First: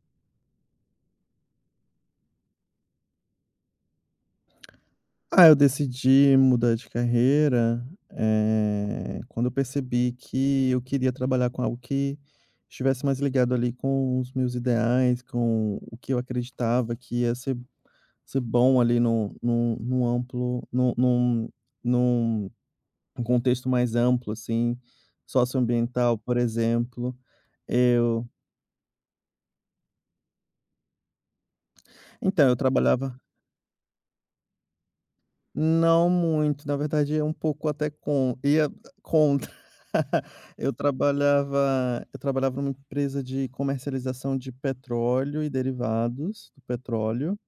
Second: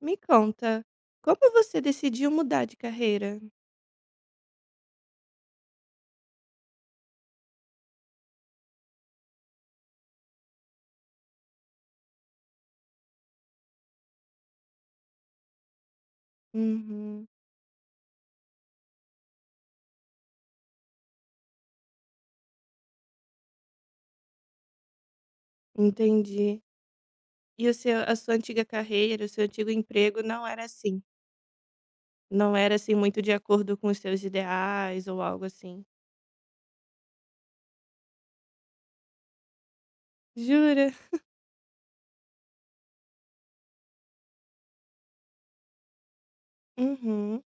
Me conta, como você decidiu mudar de carreira? Ah, eu decidi mudar de carreira, quando eu percebi que eu queria trabalhar com algo que estivesse mais ligado ali com os meus ideais, com o que eu acreditava que Uhum, ia ser bom ali num num num amplo num num num num contexto mais amplo, assim, socioambiental, por entendi. exemplo. E o seu a Eu sua antiga carreira, o seu antigo emprego não era assim? Então Não eu era, assim, trabalhava. muito de acordo com os seus ideais ou algo assim? Não muito, na verdade é um pouco até com ia contra. Eu Jura? trabalhava eu trabalhava numa empresa de comercialização de petróleo e derivados do petróleo, Uhum.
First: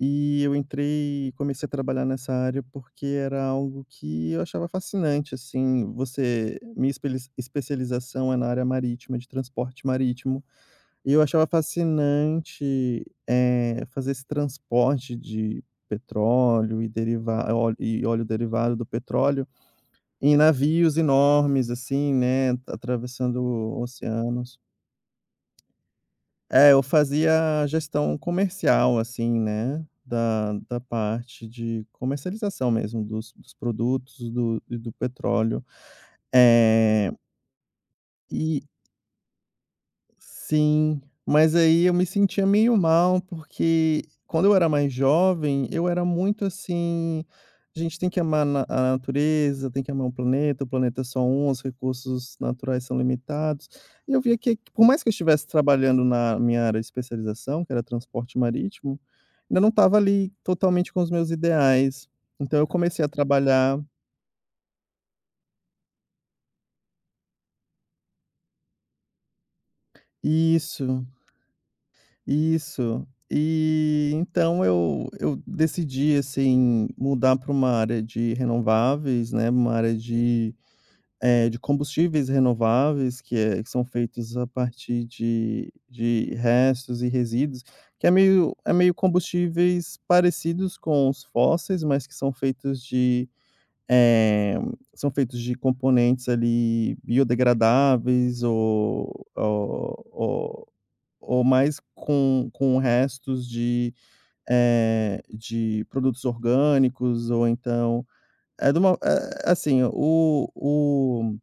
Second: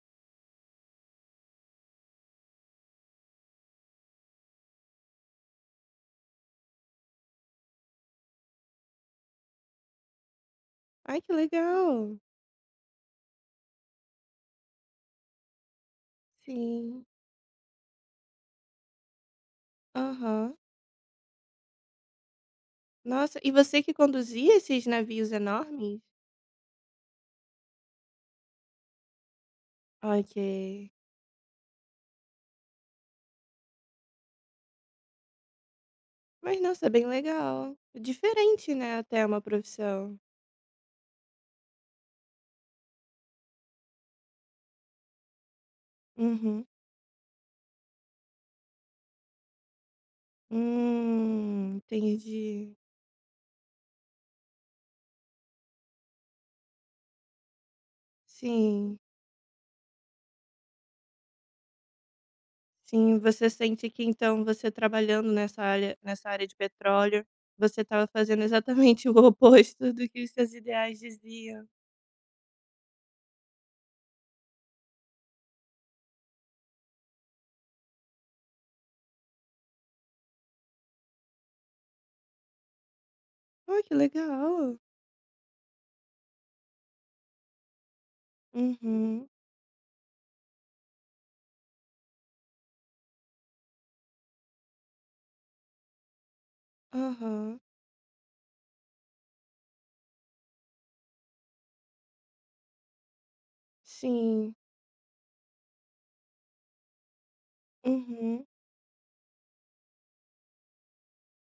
e eu entrei, comecei a trabalhar nessa área porque era algo que eu achava fascinante, assim. Você minha espeli especialização é na área marítima, de transporte marítimo. E Ai, eu que achava legal. fascinante, fazer esse transporte de petróleo e Sim. deriva é óleo e óleo derivado do petróleo em Aham. navios enormes, assim, né, Nossa, atravessando e você que conduzia oceanos. esses navios enormes? É, eu fazia gestão comercial, assim, né, Ok. da parte de comercialização mesmo dos produtos do petróleo. Mas, nossa, bem é legal. e Diferente, né, até uma profissão. Sim, mas aí eu me sentia meio mal, porque quando eu era mais jovem, eu era muito Uhum. assim: "A gente tem que amar na a natureza, tem que amar o planeta é só um, os recursos Entendi. naturais são limitados". E eu via que, por mais que eu estivesse trabalhando na minha área de especialização, que era transporte Sim, marítimo, ainda não estava ali totalmente com os meus ideais. Então eu comecei a sim. Você trabalhar sente que então você trabalhando nessa área de petróleo, você estava fazendo exatamente o oposto do que os seus ideais isso. diziam. Isso. E então eu decidi, assim, mudar para uma área de renováveis, né, uma área de, de combustíveis renováveis que Oh, são que feitos a legal. partir de restos e resíduos, que é meio, Uhum, combustíveis parecidos com os fósseis, mas que são feitos de, eh, são feitos de componentes ali aham. biodegradáveis ou ou mais com restos de, Sim, de produtos orgânicos, ou então uhum, é de uma é assim, o o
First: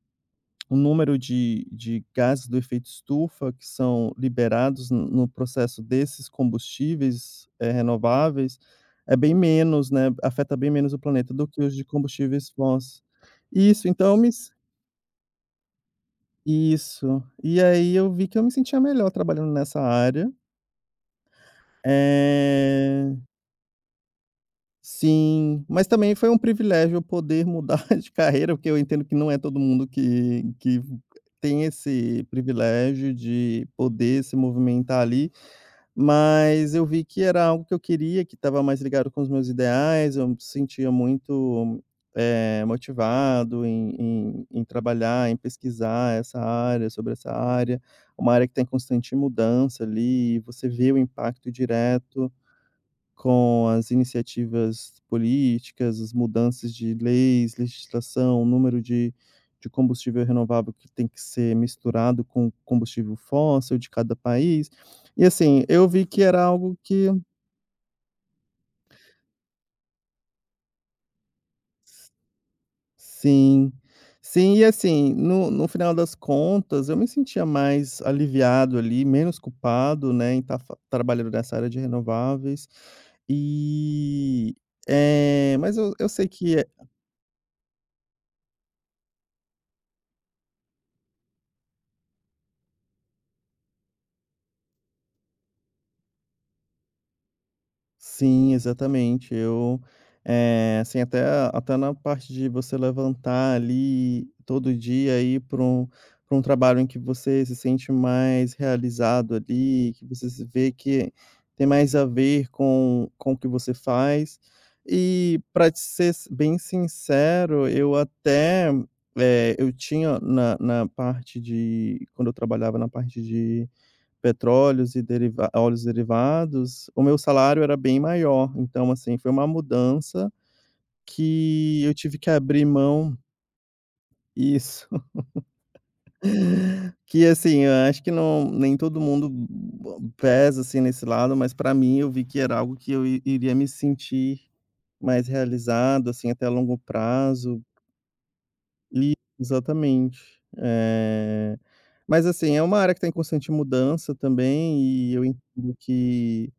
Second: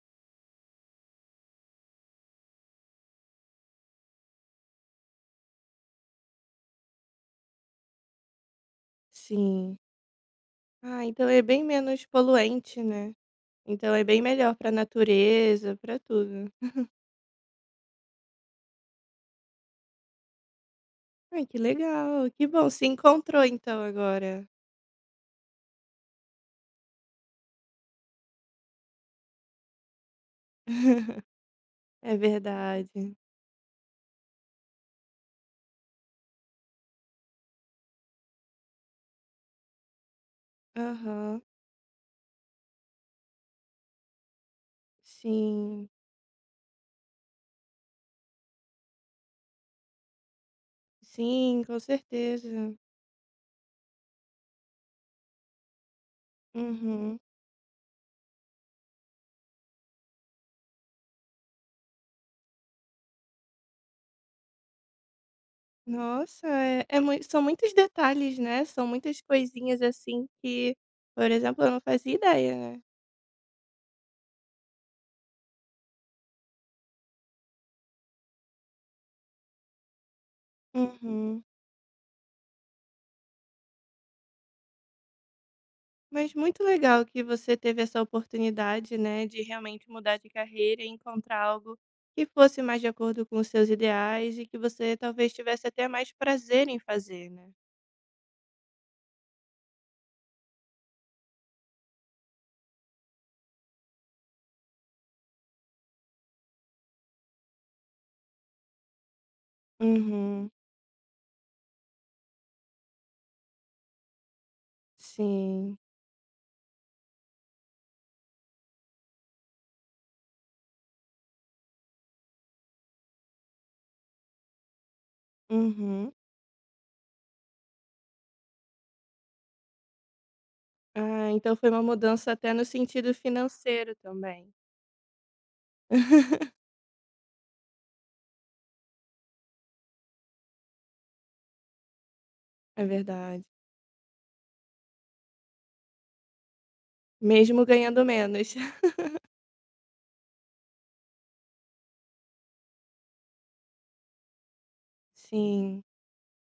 o número de gases do efeito estufa que são liberados no processo desses combustíveis, renováveis, é bem sim. menos, né, afeta bem menos o Ah, então planeta é do que bem os de menos combustíveis poluente, fósseis. né. Isso, Então é então eu bem me s melhor para a natureza, para tudo. Isso. E aí eu vi que eu me sentia melhor trabalhando nessa área. Ai, que legal, que bom, se Eh encontrou então agora. Sim, mas também foi um privilégio eu poder mudar de carreira, porque eu entendo que não é todo mundo que tem É esse privilégio verdade. de poder se movimentar ali, mas eu vi que era algo que eu queria, que estava mais ligado com os meus ideais. Eu me sentia Aham, muito, motivado em em trabalhar, em sim. pesquisar essa área, sobre essa área, uma área que tem constante mudança ali, e você vê o impacto Sim, com direto certeza. com as iniciativas políticas, as mudanças de Uhum. leis, legislação, o número de combustível renovável que tem que ser misturado com combustível fóssil de cada país. E, assim, eu vi que era Nossa, algo é é que. mui são muitos detalhes, né, são muitas coisinhas, assim, que, por exemplo, eu não fazia ideia, né. Sim, sim, e, assim, no final das contas, eu me sentia mais aliviado ali, menos culpado, né, em estar trabalhando Uhum. nessa área de renováveis. E, mas eu sei Mas que. muito legal que você teve essa oportunidade, né, de realmente mudar de carreira e encontrar algo que fosse mais de acordo com os seus ideais e que você talvez tivesse até mais prazer em fazer, né. Sim, exatamente. Eu, assim, até na parte de você levantar ali todo dia e ir para um trabalho em que você se sente mais realizado ali, que você se Uhum. vê que tem mais a ver com o que você faz. E para Sim. ser s bem sincero, eu até, eu tinha na parte de quando eu trabalhava na parte, petróleos e deriva óleos Uhum. derivados, o meu salário era bem maior. Então, assim, foi uma mudança Ah, então foi uma que eu tive que mudança até no abrir sentido mão. financeiro também. Isso. Que, assim, eu acho que não nem todo mundo pesa, assim, nesse lado, mas para mim eu vi que era algo É que eu i verdade. iria me sentir mais realizado, assim, até a longo prazo, Mesmo ganhando menos. e exatamente. Mas, assim, é uma área que está em constante mudança também, e eu entendo Sim. que.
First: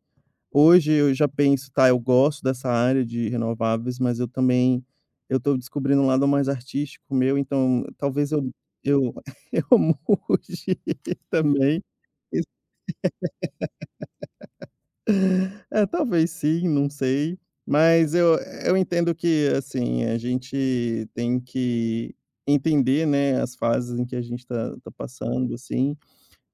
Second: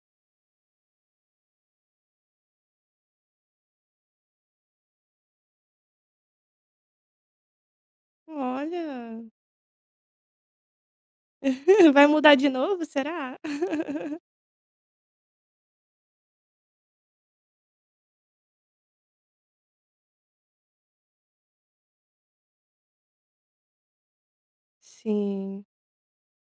Hoje eu já penso: "Tá, eu gosto dessa área de renováveis, mas eu também, eu estou descobrindo um lado mais artístico meu, então talvez eu Olha, eu mude também". vai mudar de novo, será? É, talvez sim, não sei, mas eu entendo que, assim, a gente tem que entender, né, as fases em que a gente está passando, Sim, assim.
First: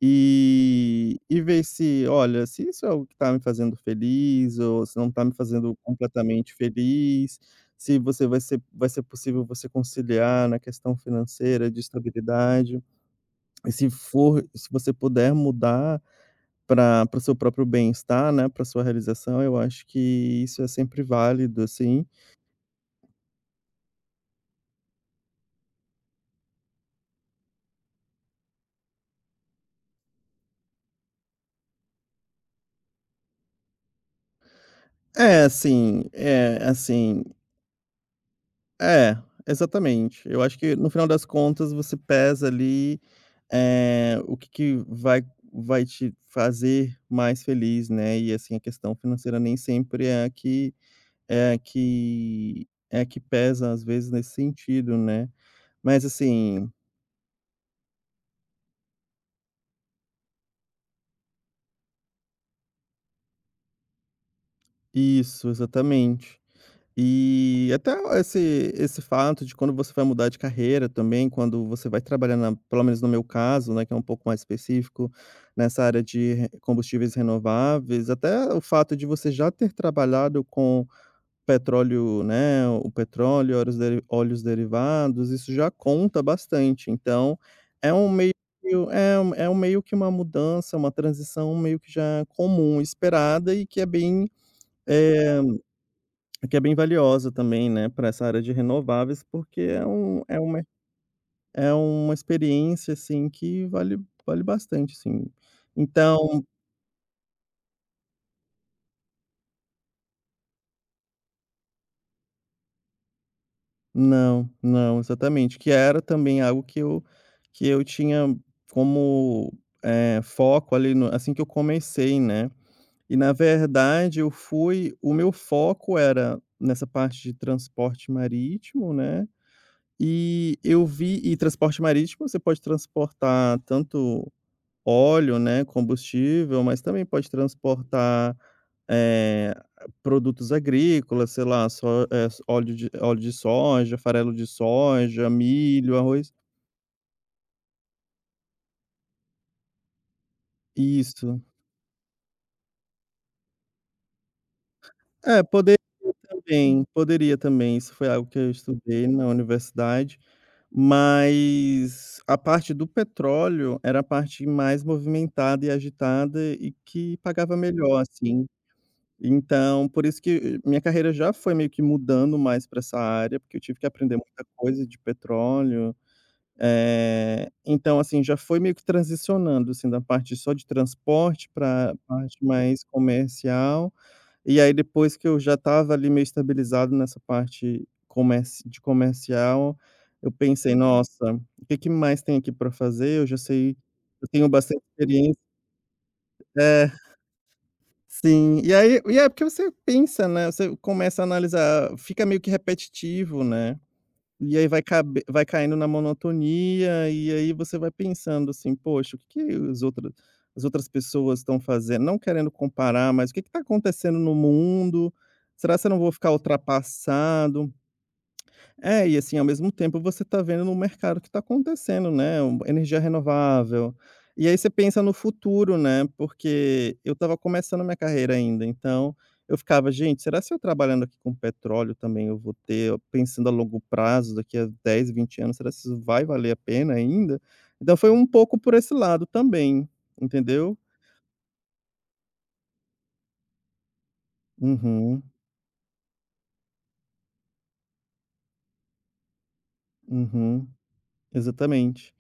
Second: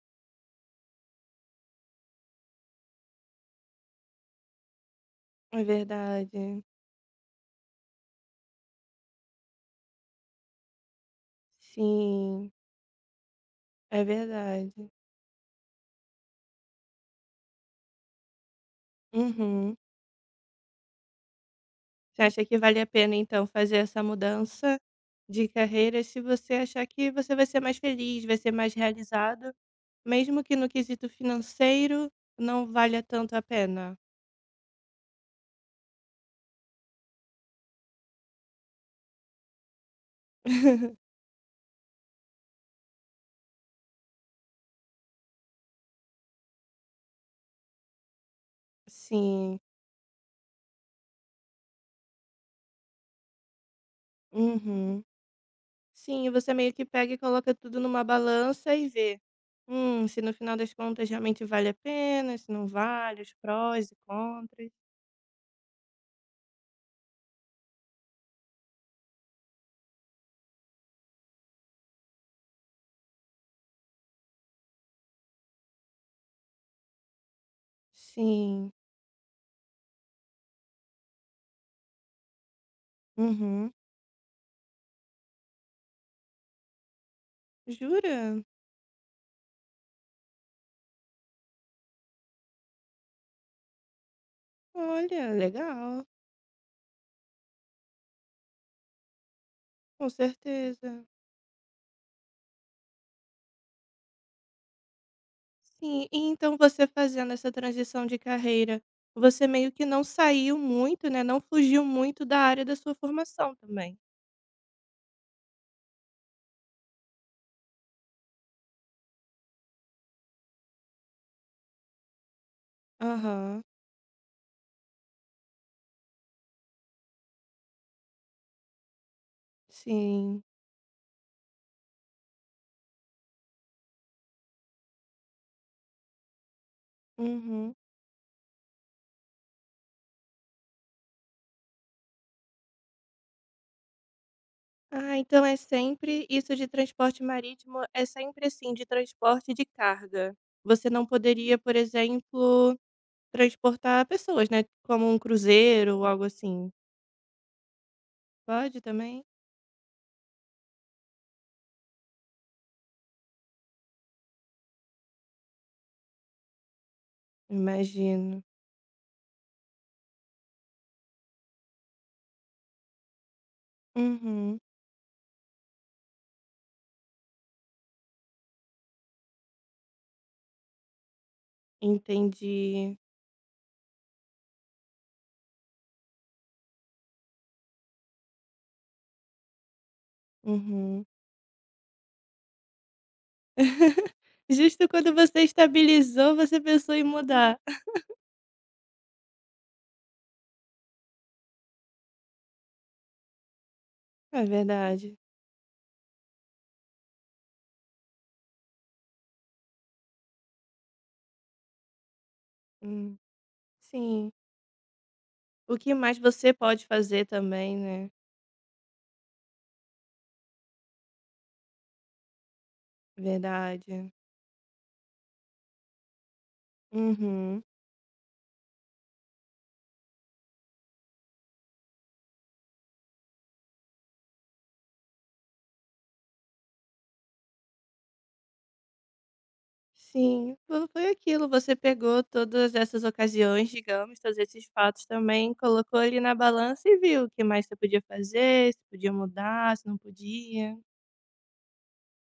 E ver se, olha, se isso é o que está me fazendo feliz ou se não está me é fazendo completamente verdade. feliz, se você vai ser possível você conciliar na questão financeira, de Sim, estabilidade, e é se verdade. você puder mudar para o seu próprio bem-estar, né, para sua realização, eu Uhum. acho que isso é sempre válido, assim. Você acha que vale a pena, então, fazer essa mudança de carreira se você achar que você vai ser mais feliz, vai ser mais realizado, mesmo que no quesito financeiro não valha tanto a pena? É, assim é, assim É, exatamente. Eu acho que no final das contas você pesa ali, o que que vai te fazer mais feliz, né. E, assim, a questão financeira nem Sim. sempre é a que, é a que pesa às vezes nesse sentido, Uhum. né. Mas Sim, você assim meio que pega e coloca tudo numa balança e vê, se no final das contas realmente vale a pena, se não vale, os prós e contras. isso, exatamente. E até esse fato de quando você vai mudar de carreira também, quando você vai trabalhar na, pelo menos no meu caso, né, que é um pouco mais específico, nessa área de re combustíveis renováveis, até o Sim. fato de você já ter trabalhado com petróleo, né, o petróleo, Uhum. Óleos derivados, isso já conta bastante. Então, é um meio Jura? É um meio, que uma mudança, uma transição meio que já comum, esperada e que é bem, Olha, eh legal. Que é bem valiosa também, né, para essa área de renováveis, porque Com certeza. é uma experiência, assim, que vale bastante, assim. Sim, e Então então você fazendo essa transição de carreira, você meio que não saiu muito, né? Não fugiu muito da área da sua formação também. não, não, exatamente, que era também algo que eu tinha como, foco ali no assim que eu comecei, né. E, na Aham. verdade, eu fui o meu foco era nessa parte de transporte marítimo, né, Sim. e eu vi, e transporte marítimo você pode transportar tanto óleo, né, combustível, mas também pode Uhum. transportar, eh, produtos agrícolas, sei lá, só, óleo de soja, farelo de Ah, soja, então é milho, sempre arroz. isso, de transporte marítimo é sempre, assim, de transporte de carga. Você não Isso. poderia, por exemplo, transportar pessoas, né, como um É, cruzeiro ou algo assim? Poderia também, isso foi algo que eu Pode estudei também? na universidade, mas a parte do petróleo era a parte mais movimentada e agitada e que pagava melhor, Imagino. assim. Então, por isso que minha carreira já foi meio que mudando mais para essa área, porque eu tive que aprender muita Uhum, coisa de petróleo, então, assim, já foi meio que transicionando, assim, da parte só de transporte pra parte mais entendi. comercial, e aí depois que eu já estava ali meio estabilizado nessa parte comerci de comercial, eu pensei: Uhum. "Nossa, o que que mais tem aqui para fazer? Eu já sei, eu tenho bastante Justo quando experiência". você estabilizou, você É. pensou em mudar. Sim, e aí, e é porque você pensa, né, você começa a analisar, fica meio que repetitivo, né, É e aí verdade. Vai caindo na monotonia, e aí você vai pensando assim: "Poxa, o que que os outros, as outras pessoas estão fazendo?", não querendo comparar, Hum, mas o que está acontecendo sim. no mundo? O Será que eu que não vou mais ficar você pode fazer ultrapassado? também, né? É, e, assim, ao mesmo tempo você está vendo no mercado o que está acontecendo, né, um, energia renovável. Verdade. E aí você pensa no futuro, né, porque eu estava Uhum. começando minha carreira ainda, então eu ficava: "Gente, será, se eu trabalhando aqui com petróleo também eu vou ter pensando a longo prazo, daqui a 10, 20 anos, será que isso vai valer a pena ainda?". Então foi um pouco por esse lado também, Sim, entendeu? fo foi aquilo, você pegou todas essas ocasiões, digamos, todos esses fatos Uhum, também, colocou ali na balança e viu o que mais você podia fazer, se podia mudar, se não uhum, podia. exatamente.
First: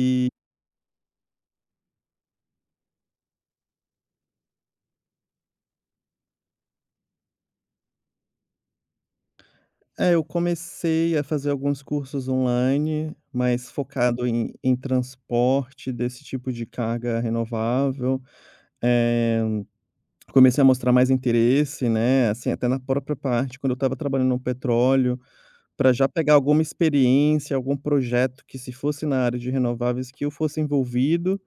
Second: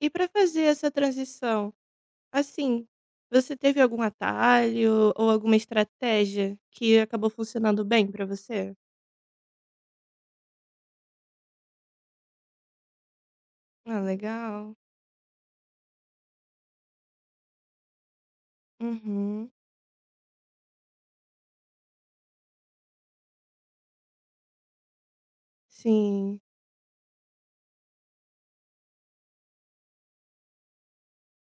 E para fazer essa transição, assim, você teve algum atalho ou alguma estratégia que acabou funcionando bem para você? É, eu comecei a fazer alguns cursos online, mas Ah, focado em legal. transporte desse tipo de carga renovável. Eh, Uhum. Comecei a mostrar mais interesse, né, assim, até na própria parte quando eu estava trabalhando no petróleo, para já pegar Sim. alguma experiência, algum projeto que, se fosse na área de renováveis, que eu fosse envolvido,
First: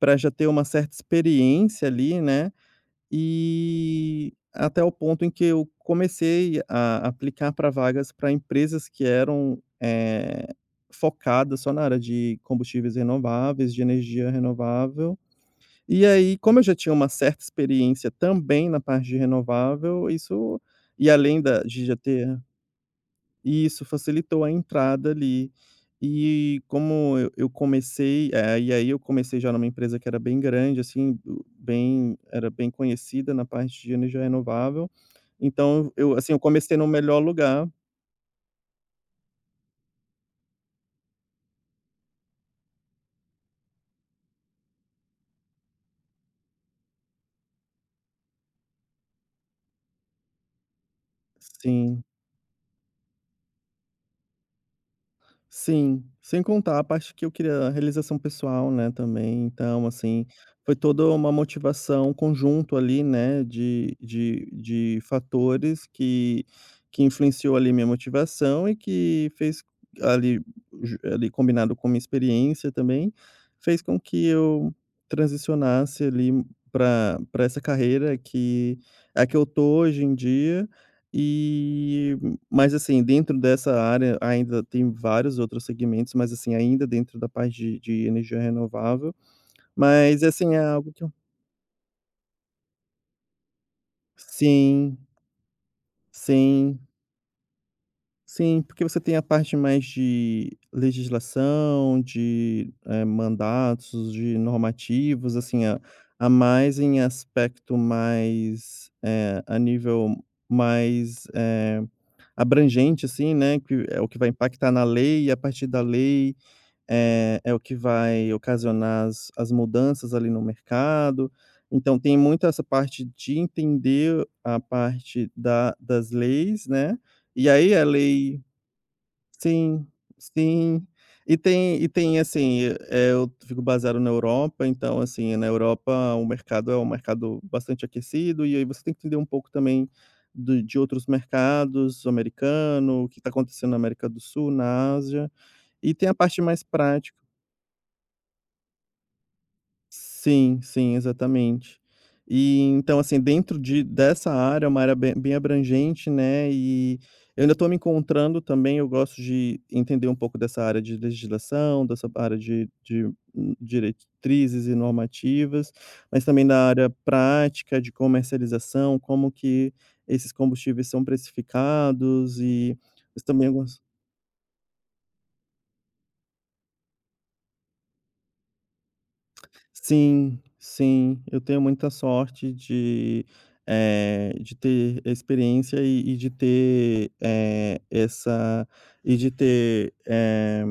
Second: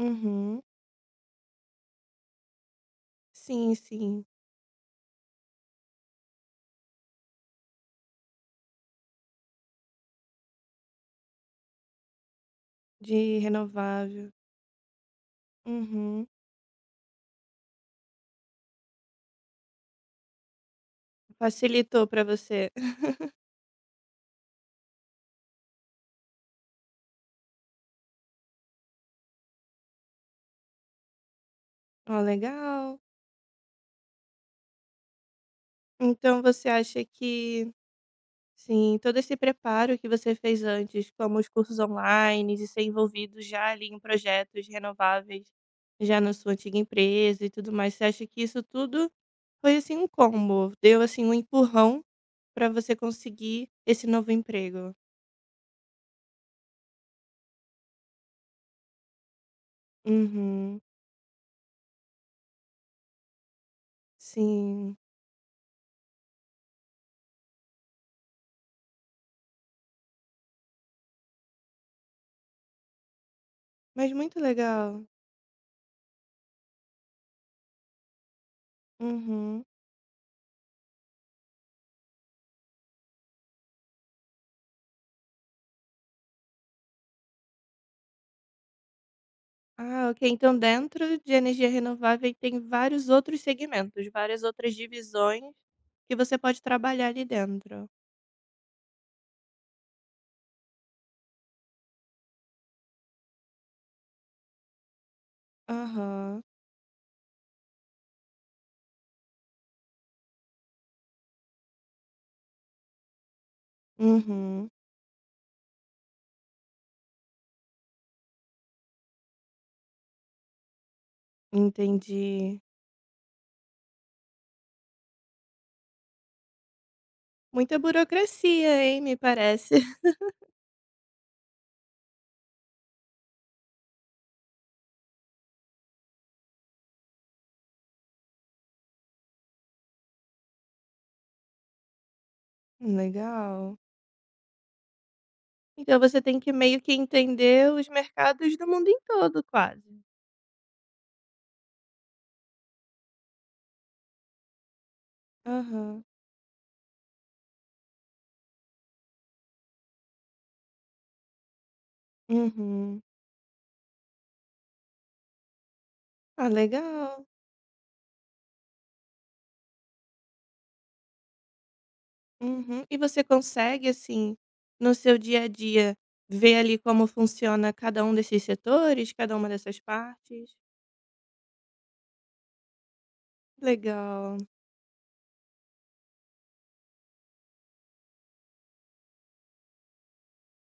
para já ter uma certa experiência ali, né. Sim, sim. E até o ponto em que eu comecei a aplicar para vagas, para empresas que eram, focadas só na área de combustíveis De renováveis, de renovável. energia renovável. E Uhum. aí, como eu já tinha uma certa experiência também na parte de renovável, isso, e além da de já Facilitou para ter você. e isso facilitou a entrada ali. E como eu comecei, eh, e aí eu comecei já numa empresa que era bem grande, assim, o bem, Ó, era bem legal. conhecida na parte de energia renovável, então eu, assim, eu Então você comecei no acha melhor lugar. que, sim, todo esse preparo que você fez antes, como os cursos online e ser envolvido já ali em projetos renováveis, já na sua antiga empresa e tudo mais, você acha que isso tudo foi assim um combo, deu assim um empurrão Sim. para você conseguir esse novo emprego? Sim, sem contar a parte que eu queria a realização pessoal, né, também, então, assim, foi Uhum, toda uma motivação, um conjunto ali, né, de de sim. de fatores que, influenciou ali minha motivação e que fez ali, ju ali combinado com minha experiência também, fez com Mas que muito eu legal. transicionasse ali para para essa carreira que é a que eu tô Uhum. hoje em dia, e, mas, assim, dentro dessa área ainda tem vários outros segmentos, mas, assim, ainda dentro da parte de energia renovável, Ah, ok. mas, assim, Então, é algo que eu. dentro de energia renovável, tem vários outros segmentos, várias outras Sim, divisões que você pode sim, trabalhar ali dentro. sim, porque você tem a parte mais de legislação, de, mandatos, de normativos, assim, a Aham. mais em aspecto mais, a nível mais, abrangente, assim, né, que é o que vai Uhum. impactar na lei, e a partir da lei. É o que vai ocasionar as mudanças ali no mercado. Então tem muito Entendi. essa parte de entender a parte da das leis, né. E aí Muita a lei. burocracia, hein? Me parece. Sim, sim. E tem, assim, eu fico baseado na Europa, então, assim, na Europa o mercado é um mercado bastante aquecido, e aí você tem que entender um pouco também do de outros mercados, americano, o que está acontecendo na Legal. América do Sul, na Ásia. E Então, tem a você tem parte que mais meio que prática. entender os mercados do mundo em todo, quase. Sim, sim, exatamente. E então, assim, dentro de dessa área, é uma área bem Aham. abrangente, né, e eu ainda estou me encontrando também. Eu gosto de entender um pouco dessa área de legislação, dessa área de Uhum. de hum, diretrizes e normativas, mas também Ah, da área legal. prática de comercialização, como que esses combustíveis são precificados, e Uhum. E você mas também algumas. consegue, assim, no seu dia a dia, ver ali como funciona cada um desses setores, cada uma dessas Sim, partes? sim, eu tenho muita sorte de, Legal. de ter experiência e de ter, essa, e de ter, eh,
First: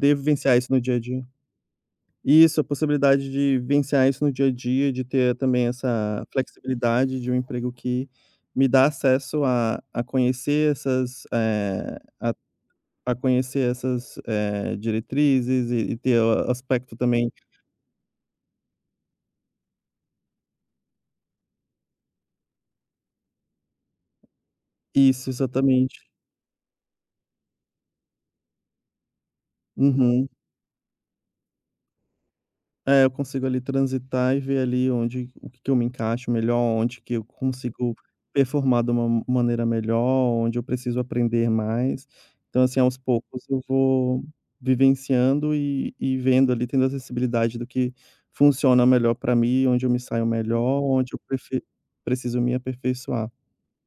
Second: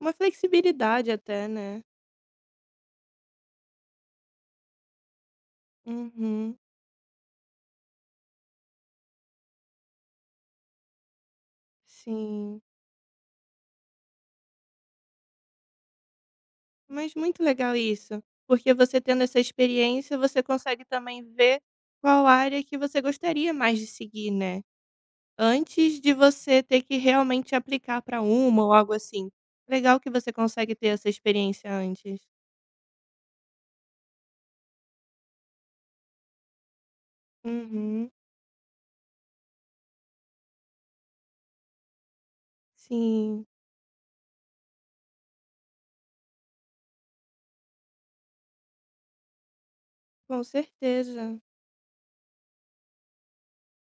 Uma vivenciar isso no dia a flexibilidade dia. até, né? Isso, a possibilidade de vivenciar isso no dia a dia, de ter também essa Uhum. flexibilidade de um emprego que me dá acesso a conhecer essas, Sim. Diretrizes, e ter o aspecto Mas também. muito legal isso, porque você tendo essa experiência, você consegue também ver qual área que você gostaria mais de seguir, né? Isso, exatamente. Antes de você ter que realmente aplicar para uma ou algo assim. Legal que Uhum. você consegue ter essa experiência antes. É, eu consigo ali transitar e ver ali onde, o que que eu me encaixo melhor, onde que eu consigo Uhum. performar de uma maneira melhor, onde eu preciso aprender mais. Então, assim, aos poucos Sim, eu vou vivenciando e vendo ali, tendo acessibilidade do que funciona melhor para mim, onde eu me saio com melhor, onde eu certeza. prefe preciso me aperfeiçoar.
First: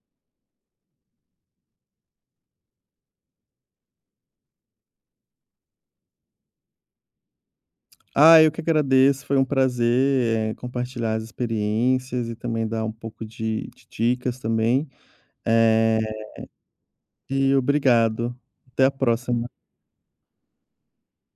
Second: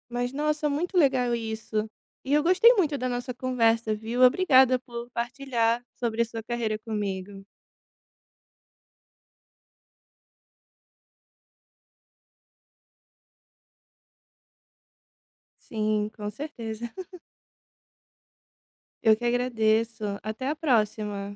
Mas nossa, muito legal isso. E eu gostei muito da nossa conversa, viu? Obrigada por partilhar sobre a sua carreira comigo. Ah, eu que agradeço, foi um prazer, compartilhar as experiências e também dar um pouco de dicas também. Eh Sim, com certeza. E obrigado. Até a Eu que próxima. agradeço. Até a próxima.